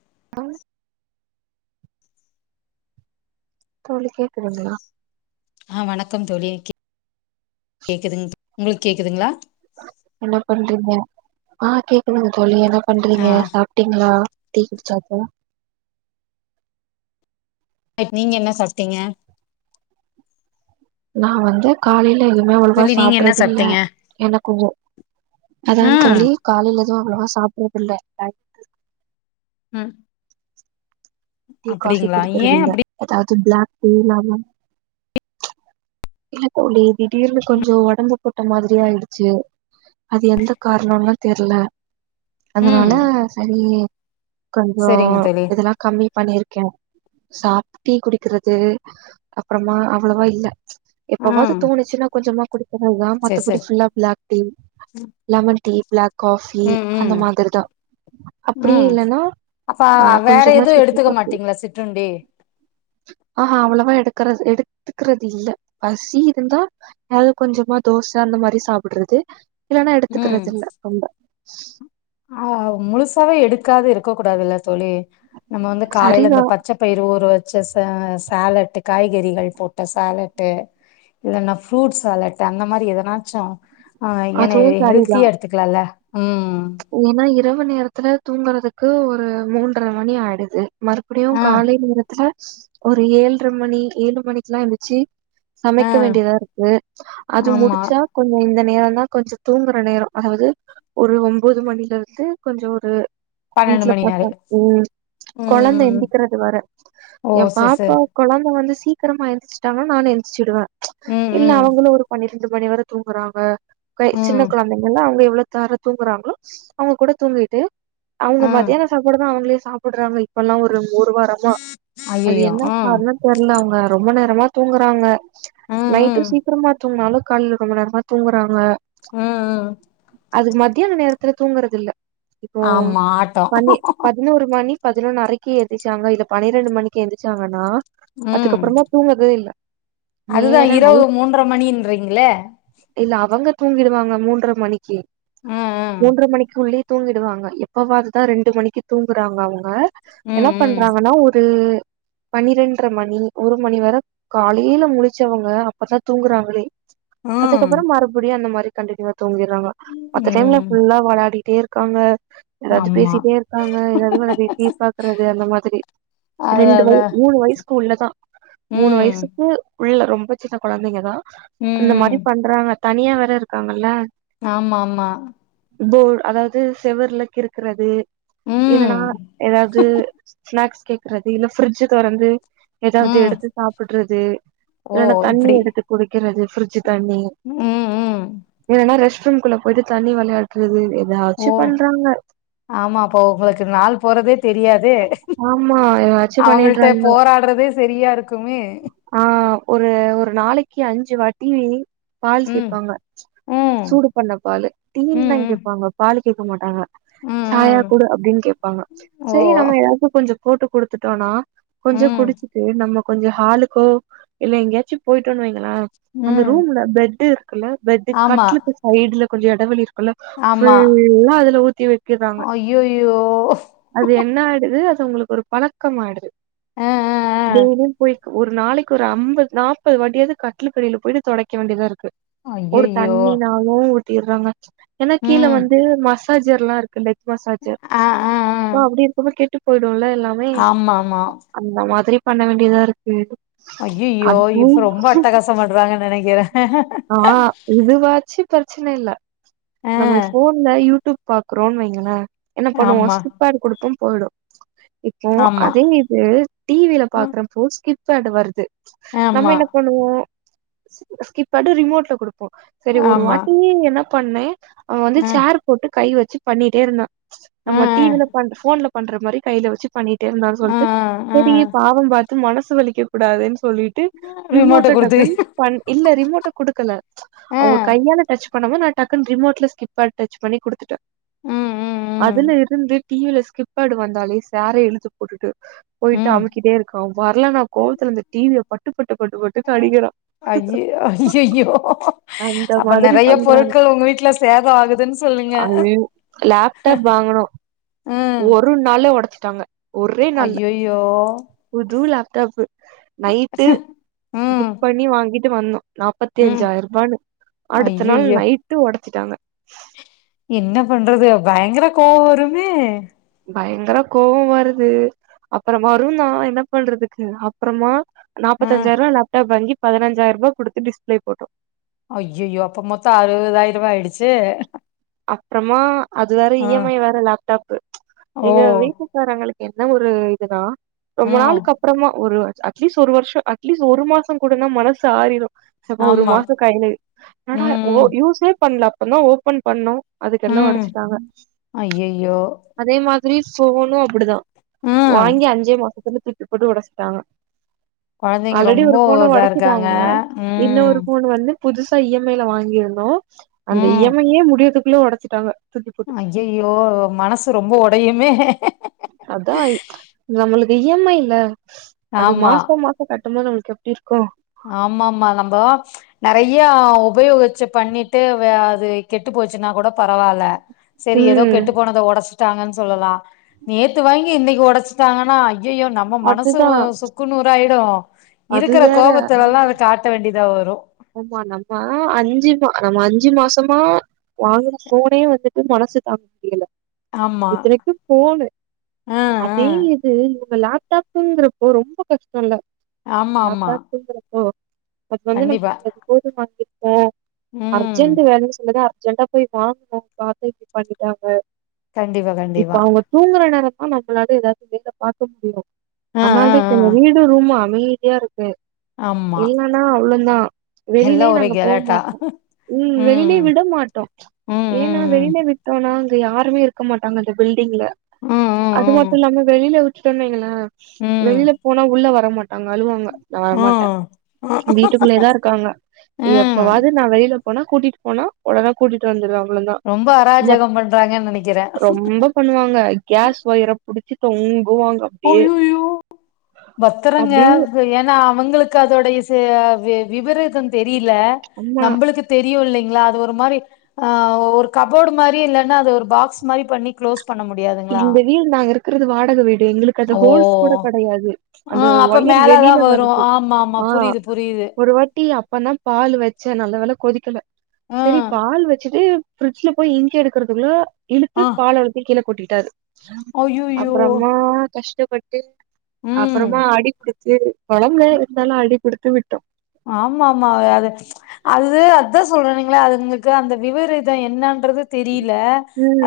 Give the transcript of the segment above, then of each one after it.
[unintelligible] தோழி கேக்குதுங்ளா ஆ வணக்கம் தோழி கே கேக்குதுங் உங்ளுக் கேக்குதுங்ளா என்ன பண்றீங்க ஆ கேக்குதுங்க தோழி என்னப் ஆ பண்றீங்க சாப்ட்டீங்ளா டீ குடிச் சாப்பா நைட் நீங்க என்ன சாப்ட்டிங்க நா வந்து காலைல எதுவுமே அவ்ளவா தோழி நீங்க என்ன சாப்ட்றது இல்ல சாப்ட்டீங்க எனக்குங்கோ அதான் ம் தோழி காலைல எதுவு அவ்ளவா சாப்பிட்றதுல்ல டயட் ம் டீ காஃபி அப்டிங்களா ஏ குடிக்கிறது இல்ல அப்டி எதாவ்து பிளாக் டீ இல்லாம இல்லத் தோழி திடீர்னு கொஞ்சோ ஒடம்பு போட்ட மாதிரி ஆயிடுச்சு அது எந்த கார்ணோன்லா தெர்ல ம் அதனால சரி கொஞ்சோ சரிங்க தோழி இதெலா கம்மிப் பண்ணிருக்கே சாப் டீ குடிக்கிறது அப்றமா அவ்ளவா இல்ல எப்பவாது ம் தோணுச்சுனா கொஞ்சமா குடிப்பனெல்லாம் சரி மத்தபடி சரி ஃபுல்லா black tea lemon tea black coffee ம் ம் அந்த மாதிரிதா அப்டியே ம் இல்லன்னா அப்ப ஆ வேற கொஞ்சமா எதுவு சுக்கு எடுத்துக்க காஃபி மாட்டீங்ளா சிற்றுண்டி [inaudible] ஆஹா அவ்ளவா எடுக்குற எடுத்துக்றது இல்ல பசி இருந்தா எதது கொஞ்சமா தோச அந்த மாரி சாப்புட்றது இல்லன்னா ம் எடுத்துக்குறது இல்ல ரொம்ப ஆ முழுசாவே எடுக்காது இருக்க கூடாதுல்ல தோழி நம்ம வந்து காலைல சரிதா இந்த பச் பச்ச பயிர் ஊற வச்ச ச சாலட்டு காய்கறிகள் போட்ட சாலட்டு இல்லன்னா ஃப்ரூட் சாலட் அந்த மாரி எதனாச்சு ஆ ஏன அதுவு ஹெல்த்தியா எடுத்துக்லால ம் ஏனா இரவு நேரத்துல தூங்குறதுக்கு ஒரு மூன்ற மணி ஆயிடுது மறுபடியு ஆ கால்ல எந்திரிச்சு ஒரு ஏழ்ர மணி ஏழு மணிக்குலா எந்துர்ச்சு ஆ சமைக்க வேண்டிதாருக்கு அது ஆமா முடிச்சா கொஞ்ச இந்த நேரந்தா கொஞ்ச தூங்குற நேரோ அதாவது ஒரு ஒம் ம்போது மணிலேருந்து கொஞ்சோ ஒரு பன்னெண்டு வீட்ல மணி நேர பசங் ம் கொழந்த ம் எந்திக்றது வர ஓ ஏன் செர் பாப்பா செர் கொழந்த வந்து சீக்கரமா எந்திச்ட்டாங்கன்னா நானு எழந்திரிச்சிடுவே ம் இல்ல ம் அவங்களு ஒரு பண்ணி ரெண்டு மணி வர தூங்குறாங்க க ம் சின்ன கொழந்தைங்கல்ல அவங்க எவ்ளோ தார தூங்குறாங்களோ அவங்க கூட தூங்கிட்டு அவங்க ஆ மதியான சாப்பாடு தா அவங்களே சாப்புட்றாங்க இப்பல்லாம் ஒரு வாரம் மா அது ஐயையோ என்ன ம் காரணோ தெர்ல இங்க ரொம்ப நேரமா தூங்குறாங்க ம் நைட்டு ம் சீக்கரமா தூங்குனாலு [inaudible] ரொம்ப நேரமா தூங்குறாங்க ம் ம் அதுக் மத்தியான நேரத்துல தூங்குறது இல்ல இப்போ ஆமா ஆட்டோ பண்ணி பதினோரு மணி பதினொன்னு அரைக்கு எழுந்திச்சாங்க இல்ல பன்னிரெண்டு மணிக்கு எந்திச்சாங்கன்னா ம் அதுக்கப்றமா தூங்கதே இல்ல அதுதா நேரா நைட் இரவு மூன்ற மணின்றீங்களே இல்ல அவங்க தூங்கிடுவாங்க மூன்ற மணிக்கு ம் ம் மூன்ற மணிக்கு உள்ளே தூங்கிடுவாங்க எப்பவாது தா ரெண்டு மணிக்கு தூங்குறாங்க அவங்க என்ன ம் பண்றாங்கன்னா ஒரு பனிரெண்ற மணி ஒரு மணி வர காலைல முழச்சவங்க அப்பதா தூங்குறாங்களே ம் அதுக்கப்றோ ம் மறுபடியு அந்த மாரி கண்டினிவா தூங்கிட்றாங்க மத்த டைம்ல ம் ஃபுல்லா வெளாடிட்டே இருக்காங்க எதாச்சு ஆமா பேசிட்டே இருக்காங்க எதாது வெளாடி டீவி பாக்குறது அந்த மாதிரி அது ரெண்டு வய அதா மூணு வய்சுக்கு உள்ளதா மூணு ம் வய்சுக்கு உள்ள ரொம்ப சின்ன கொழந்தைங்கதா ம் அந்த மாரி ம் பண்றாங்க தனியா வேற இருக்காங்கல்ல ஆமா ஆமா ங்கோ அதாது செவுருல கிருக்குறது ம் இல்லனா எதாது ஸ்நாக்ஸ் கேக்குறது இல்ல பிஃரிட்ஜ தொறந்து எதாவது ம் எடுத்து சாப்புட்றது ஓ இல்லனா தண்ணி இப்டி எடுத்து குடுக்கிறது பிஃரிட்ஜ் தண்ணி ம் ம் இல்லன்னா ரெஸ்ட் ரூம்குள்ள போயிட்டு தண்ணி வல் வெளாட்றது எதா ஓ ஆமா அப்போ உங்களுக்கு நாள் போறதே தெரியாதே ஆமா எதாச்சு அவங்கள்ட்ட போராட்றதே செரியா இருக்குமே ஆ ஒரு ஒரு நாளைக்கு அஞ்சு வாட்டி பால் ம் கேப்பாங்க ம் சூடு பண்ண பாலு ம் டீயின்தா ம் கேப்பாங்க பாலு கேக்க மாட்டாங்க ம் சாயா ம் குடு அப்டின் கேப்பாங்க ஓ செரி நம்ம எல்லாருக்கு கொஞ்சோ போட்டு குடுத்துட்டோனா கொஞ்சோ ம் குடிச்சிட்டு நம்ம கொஞ்சோ ஹாலுக்கோ இல்ல எங்கேயாச்சு போய்டோன் வைங்களா அந்த ம் ரூம்ல பெட்டு இருக்குல்ல பெட்டு ஆமா கட்லுக்கு சைடுல கொஞ்சோ எடவெளி ஆமா ஃபுல்லா அதுல ஊத்தி வெக்கறாங்க ஐயையோ அது என்ன ஆய்டுது அது உங்களுக்கு ஒரு பழக்கம் ஆய்டுது அ அ டெய்லியு போய் ஒரு நாளைக்கு ஒரு அம்பது நாப்பது வாட்டியாது கட்லுகடில போய்ட்டு தொடைக்க வேண்டிதாருக்கு அ ஒரு ஐயையோ தண்ணினாளு ஊத்திறாங்க எனா கீழ ம் வந்து மசாஜர்லா இருக்குல்ல மசாஜர் ஆ ஆ ஆ அ அப்டி இருக்கும்போ கெட்டு போய்டுல எல்லா ஆமா ஆமா அந்த மாதிரி பண்ண வேண்டிதாருக்கு ஐயையோ அது இப்ப ரொம்ப அட்டகாசம் பண்றாங்கன்னு நெனைக்கிறே ஆ இதுவாச்சு ப்ரச்சனை இல்ல ஆ நம்ம ஃபோன்ல யூடூப் பாக்கறோன் வைங்கள என்ன பண்ணுவோ ஆமா பேடு குடுப்போ போய்டு இப்போ ஆமா அதே ஊ டி வீல அ, பாக்குறப்போ ஸ்கிப் ஆட் வருது நம்ம ஆமா என்ன பண்ணுவோ ஸ்கிப் ஆட்டு ரிமோட்ல குடுப்போ செரி ஒரு ஆமா வாட்டி என்ன பண்ணே அவுங்க வந்து ஆ சேர் போட்டு கை வெச்சு பண்ணிட்டே இருந்தா ஆ நம்ம டி வீல பண்ற ஃபோன்ல பண்றமாரி கைல வெச்சு பண்ணிட்டே இருந்தான் ஆ சொல்ட்டு ஆ சேரி பாவம் பாத்து மனசு வலிக்க கூடாதுன் சொல்லிட் ரிமோட்ட ரிமேட்ல குடுத்து டக்குன் பண் இல்ல ரிமோட்ட குடுக்கல ஆ அவுங்க கையால டச் பண்ணமோ நா டக்குன் ரிமோட் ஸ்கிப் ஆட் டச் பண்ணி குடுத்துட்டே ம் ம் ம் அதுல இருந்து டி வீல ஸ்கிப் ஆட்டு வந்தாலே சேர இழுத்து போட்டுட்டு போய்ட்டு ம் அமுக்கிட்டே இருக்கா வர்லனா கோவத்துல அந்த டி வீய பட்டு பட்டு பட்டுப்பட்டுனு அடிக்கிறா ஐய்ய ஐய்யய்யோ அந்த அப்ப மாதிரி நெறைய பண்றா பொருட்கள் உங்க வீட்ல சேதோ ஆகுதுன் ஐயோ லேப்டாப் வாங்கணோ ம் ஒரு நாள்லயே ஒடச்சுட்டாங்க அய்யய்யோ புது லேப்டாப்பு நைட்டு ம் புக் பண்ணி வாங்கிட் டு வந்தோ நாப்பத்தி ம் அஞ்சாய்ருபானு அடுத்த நாள் ஐயையோ நைட்டு ஒடச்சிட்டாங்க என்ன பண்றது பயங்கர கோவோ வருமே பயங்கர கோவோ வருது அப்பறோ வருதா என்ன பண்றதுக்கு அப்றமா ஆ நாப்பத்தஞ்ஞாய்ருவா லேப்டாப் வாங்கி பதினஞ்சாய்ருபா குடுத்து டிஸ்ப்லே போட்டோ அய்யய்யோ அப்ப மொத்தோ அறுவதாய்ருவா ஆய்டுச்சு அப்றமா அது வேற இ எம் ஐ வேற லேப்டாப்பு எங்க ஓ வீட்டு காறங்ளுக்கு என்ன ஒரு இதுனா ரொம்ப ம் நாளுக்கப் அப்றமா ஒரு அட்லீஸ்ட் ஒரு வர்ஷோ அட்லீஸ்ட் ஒரு மாசோ கூடனா மனசு ஆறிரு சபோ ஒரு ஆமா மாசோ கைல என்னடா ஓ ம் யூஸ்ஸே பண்ல அப்பதா ஓபன் பண்ணோ ம் அதுக்கெல்லா ம் ஒடச்சுட்டாங்க ஐயையோ அதே மாதிரி ஃபோனு அப்டிதா ம் வாங்கி அஞ்சே மாசத்துல தூக்கி போட்டு ஒடச்சுட்டாங்க கொழந்தைங்க ஆல்ரெடி ரொம்ப ஒரு ஃபோன இதா இருக்காங்க ஒடச்சுட்டாங்க ம் இன்னோரு ஃபோன் வந்து புதுசா இ எம் ஐல வாங்கிருந்தோ அந்த இ ம் எம் ஐயே முடியதுக்குள்ள ஒடச்சுட்டாங்க தூக்கி போட்டு அய்யய்யோ மனசு ரொம்ப ஒடையுமே அத்தா இ நம்மளுக்கு இ எம் ஐல அது ஆமா மாசோ மா சோ கட்டுமோது நம்ளுக் எப்டி இருக்கு ஆமா ஆமா நம்ப நறைய உபயோகச்சு பண்ணிட்டு அது கெட்டு போச்சுன்னாகூட பரவால்ல செரி எதோ ம் கெட்டு போனத ஒடச்சுட்டாங்கன் சொல்லலா நேத்து வாங்கி இன்னிக் ஒடச்சுட்டாங்கனா ஐ அய்யய்யோ நம்ம மனசு அதுதா சுக்கு நூறாயிடு அது இருக்கிற வேற கோபத் துலல்லா அத காட்ட வேண்டியதா வரு ஆமா நம்ம அஞ்சு மா நம்ம அஞ்சு மாசமா வாங்குன போனே வந்துட்டு மனசு தாங்க முடியில ஆமா இத்தனைக்கு போனு ஆ ஆ இதே இது இவங்க லேப்டாப்ங்கிறப்போ ரொம்ப கஷ்டல்ல ஆமா ஆமா லேப்டாப்ங்கிறப்போ பட் வந்து நம்ம கண்டிப்பா அது போதும் வாங்கிருக்க ம் அர்ஜென்ட் வேலைன் சொன்னத அர்ஜெண்டா போய் வாங்கணு பாத்தா இப்டி பண்ணிட்டாங்க கண்டிப்பா இப்ப கண்டிப்பா அவுங்க தூங்குற நேரமா நம்மளால எதாவது வேல பாக்க முடியு ஆ அதனால் ஆ ஆ தா வீடு ரூமா அமைதியா இருக்கு ஆமா இல்லன்னா அவ்ளதா எல்லா வெளிலயே ஒரே நாங்க போ கெலாட்டா மாட்டோ ம் வெளியிலயு விட மாட்டோ ம் ஏன்னா ம் வெளியில விட் டோம்னா அங்க யாருமே இருக்க மாட்டாங்க அந்த பில்டிங்ல ம் ம் அது மட்டு ம் இல்லாம வெளில விட் டோன்னு வைங்களே ம் ம் வெளில போனா உள்ள வரமாட்டாங்க அழுவாங்க நா வரமாட்டே ம் வீட்டுக்குள்ளயே தான் இரு க்காங்க ம் எப்பவாது நா வெளில போனா கூட்டிட்டு போனா ஒழுங்கா கூட்டிட்டு வந்துருவே அவ்ளதா ரொம்ப அராஜகம் பண்றாங்கன்னு நெனைக்கிறே ரொம்ப பண்ணுவாங்க கேஸ் ஒயற புடிச்சு தொங்குவாங்க அப்டியே அய்யய்யோ பத்தரங்க அப்டியே ஏன்னா அவுங்களுக்கு அதோட ஸ்சு வி விபரீதம் தெரியில அம்மா நம்பளுக்கு தெரியு இல்லைங்ளா அது ஒரு மாரி அ ஒரு கபோடு மாரி இல்லன்னா அது ஒரு பாக்ஸ் மாரி பண்ணி க்ளோஸ் பண்ண முடியாது இந்த வீடு நாங்க இருக்கறது வாடக வீடு எங்களுக் கது ஓ ஹோல்ஸ் கூட கெடையாது ஆ அந்த அப்ப ஒயர் மேலதா வெளில வரு வருது ஆமா ஆமா ஆங் புரியுது புரியுது ஒருவாட் ட்டி அப்பனா பால் வச்சன் நல்ல வேல கொதிக்கல ஆ சரி பால் வச்சுட்டு ஃப்ரிஜ்ல போயி இஞ்சி எடுக்குறதுக்குள்ள இழுத்து ஆ பால அவ்ளத்தயு கீழ கொட்டிட்டாரு அய்யய்யோ அப்பறமா கஷ்டபட்டு ம் அப்பறமா அடி குடுத் செரி கொழம்ல இருந்தாலு அடி குடுத்து விட்டோ ஆமா ஆமா அது அது அதா சொல்றனுங்கள அதுங்களுக்கு அந்த விவரீதம் என்னான்றது தெரியில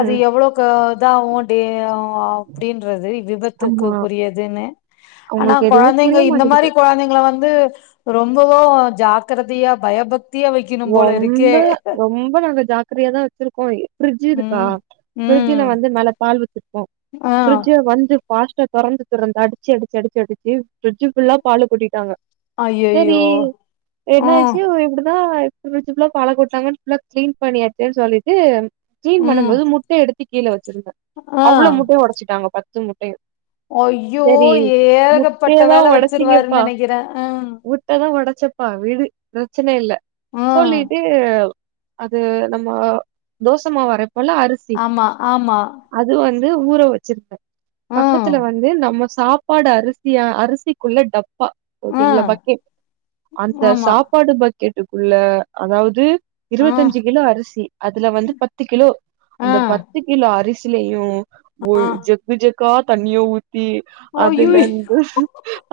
அது எவ்ளோ க இதாவு டே அப்டின்றது ஆமா விபத்துக்குகுரியதுன்னு ஆனா அவங்களுக்கு எதுவுமே கொழந்தைங்க புரிய இந்த மாட்டேங்குது மாரி கொழந்தைங்கள வந் து ரொம்பவு ஜாக்ரதயா பயபக் ரொம்ப ரொம்ப நல்ல ஜாக் அக்கறையா தா வச்சிருக்கோ ஃப்ரிஜ் இருக்கா ம் ஃப்ரிஜ்ல ம் வந்து மேல பால் வச்சிருப்போ ஆ ஃப்ரிஜ வந்து பாஸ்டா தொறந்து தொறந்து அடிச்சு அடிச்சு அடிச்சு அடிச்சு ஃப்ரிஜு ஃபுல்லா பாலு கொட்டிட்டாங்க செரி ஐயையோ என்ன ம் ஆச்சு இப்டுதா ப்ரிஜ் ஃபுல்லா பால கொட்னாங்கன்னு ஃபுல்லா கிளீன் பண்ணியாச்சேன்னு சொல்லிட்டு கிளீன் பண்ணும் ம் போது முட்டை எடுத் து கீழ வச்சிருந்த ஆ அவ்ளோ முட்டயு ஒடச்சிட்டாங்க பத்து முட் டயு ஐயோ சேரி ஏகப்பட்ட முட்டயதா வேல வச்சிருவாருன்னு ஒடச்சிங்கப்பா நெனைக்கிறே ம் முட் டதா ஒடச்சப்பா விடு பிரச்சன இல்ல ம் சொல்லிட்டு அது நம்ம தோசமாவு அரப்போல்ல அரிசி ஆமா ஆமா அது வந்து ஊற வச்சிருப்பே ஆ பக்கத்துல வந்து நம்ம சாப் ப்பாடு அரிசியா அரிசிக்குள்ள டப்பா ஆ ஓகேங்ளா பக்கெட் அந்த ஆமா சாப் பாடு பக்கெட்டுக்குள்ள அதாவது ஆ இருவத்தஞ்சு கிலோ அரிசி அதுல வந்து பத்து கிலோ ஆ அந்த பத்து கிலோ அரிசிலயு ஆ ஒய் ஜெக்கு ஜெக்கா தண்ணிய ஊத்தி அதுல அய்யய்யோ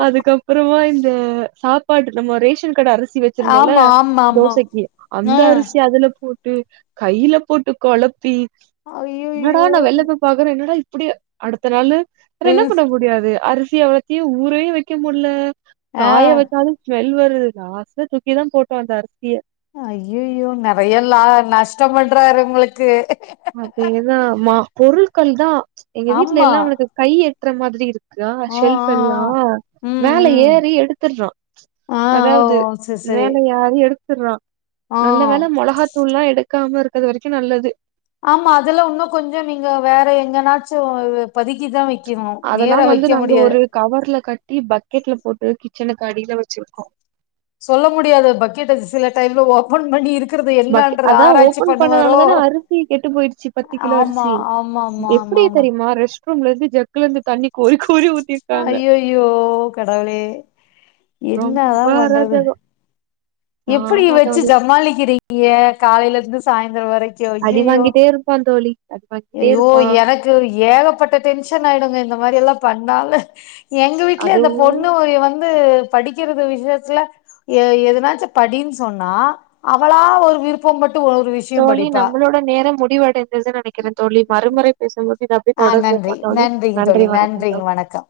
அதுக்கப்பறமா இந்த சாப்பாடு நம்ம ரேஷன் கட அரிசி வ ஆமா ஆமா ஆமா தோசைக்கி அந்த ஆ அரிசி அதுல போட்டு கைல போட்டு கொழப்பி என்னடா அய்யய்யோ நா வெளில போய் பாக்கறே என்னடா இப்படியா அடுத்த நாளு வேற என்ன பண்ண முடியாது அரிசி அவ்ளத்தையு ஊரவே வெக்க முடுல ஆ காய வச்சாலு டுவெல் வருது லாஸ்ட்ல தூக்கி தா போட்டோ அந்த அரிசிய ஐயய்யோ நறைய லா நஷ்டோ பண்றாரு உங்களுக்கு அதேதா மா பொருள்கள் தா எங்க வீட்ல ஆமா எல்லா அவனுக்கு கை எட்ற மாதிரி இருக் கா ஆ ஷெல்ஃப் ஆ எல்லா ஆ ம் மேல ம் ஏறி எடுத்தர்றா ஆ ஓ அதாவது செரி செரி மேல யாரு எடுத் தர்றான் ஆ நல்ல வேல மொளகாத்தூளல எடுக்காம இருக்கறது வரைக்கு நல்லது ஆமா அதுல உன்னு கொஞ்சோ நீங்க வேற எங்கனாச்சு பதுக்கிதா வெக் கிணு நேரா அதெல்லாம் வந்து வெக்க நாங்க முடியாது ஒரு கவர்ல கட்டி பக்கெட்ல போட்டு கிச்சனுக்கு அடில வச்சிருக்கோ சொல்ல முடியாது பக்கெட்டு சில டைம்ல ஓபன் பண்ணி இரு ப அதா ஓபன் பண்ணனாலதான அரிசி கெட்டு போயிருச்சு பத்து கிலோ ஆமா அரிசி ஆமா ஆமா ஆமா எப்படி ஆமா தெரிமா ரெஸ்ட்ரூம்ல இருந்து ஜக்ல இருந்து தண்ணி கோரி கோரி ஊத்திருக்காங்க ஐயையோ கடவுளே என்னாதா ரொம்ப பண்றது அராஜகோ எப்புடி ஆமா வெச்சு தோழி ஜமாளிக்கிறீங்க காலையில இருந்து சாய்ந்தரோ வரை அடி வாங்கிட்டே இருப்பா தோழி அடி வாங்கிட்டே ஐயோ இருப்பா எனக்கு ஏகப்பட்ட டென்ஷன் ஆயடுங்க இந்த மாரி எல்லா பண்ணால எங்க வீட்ல அதுவு இந்த பொண்ணு [unintelligible] வந்து படிக்கிறது விஷயத்துல எ எதனாச்சு படின்னு சொன்னா அவளா ஒரு விருப்பம் பட்டு ஒரு விஷ தோழி நம்பளோட நேரோ முடிவடைந்ததுன்னு நெ னைக்கறே தோழி மறுமுறை பேசும்போது இத அப்படி ஆ நன்றி தொடங்குவமா தோழி நன்றிங்க தோழி நன்றி வணக்கம் நன்றிங்க தோழி வணக்கம்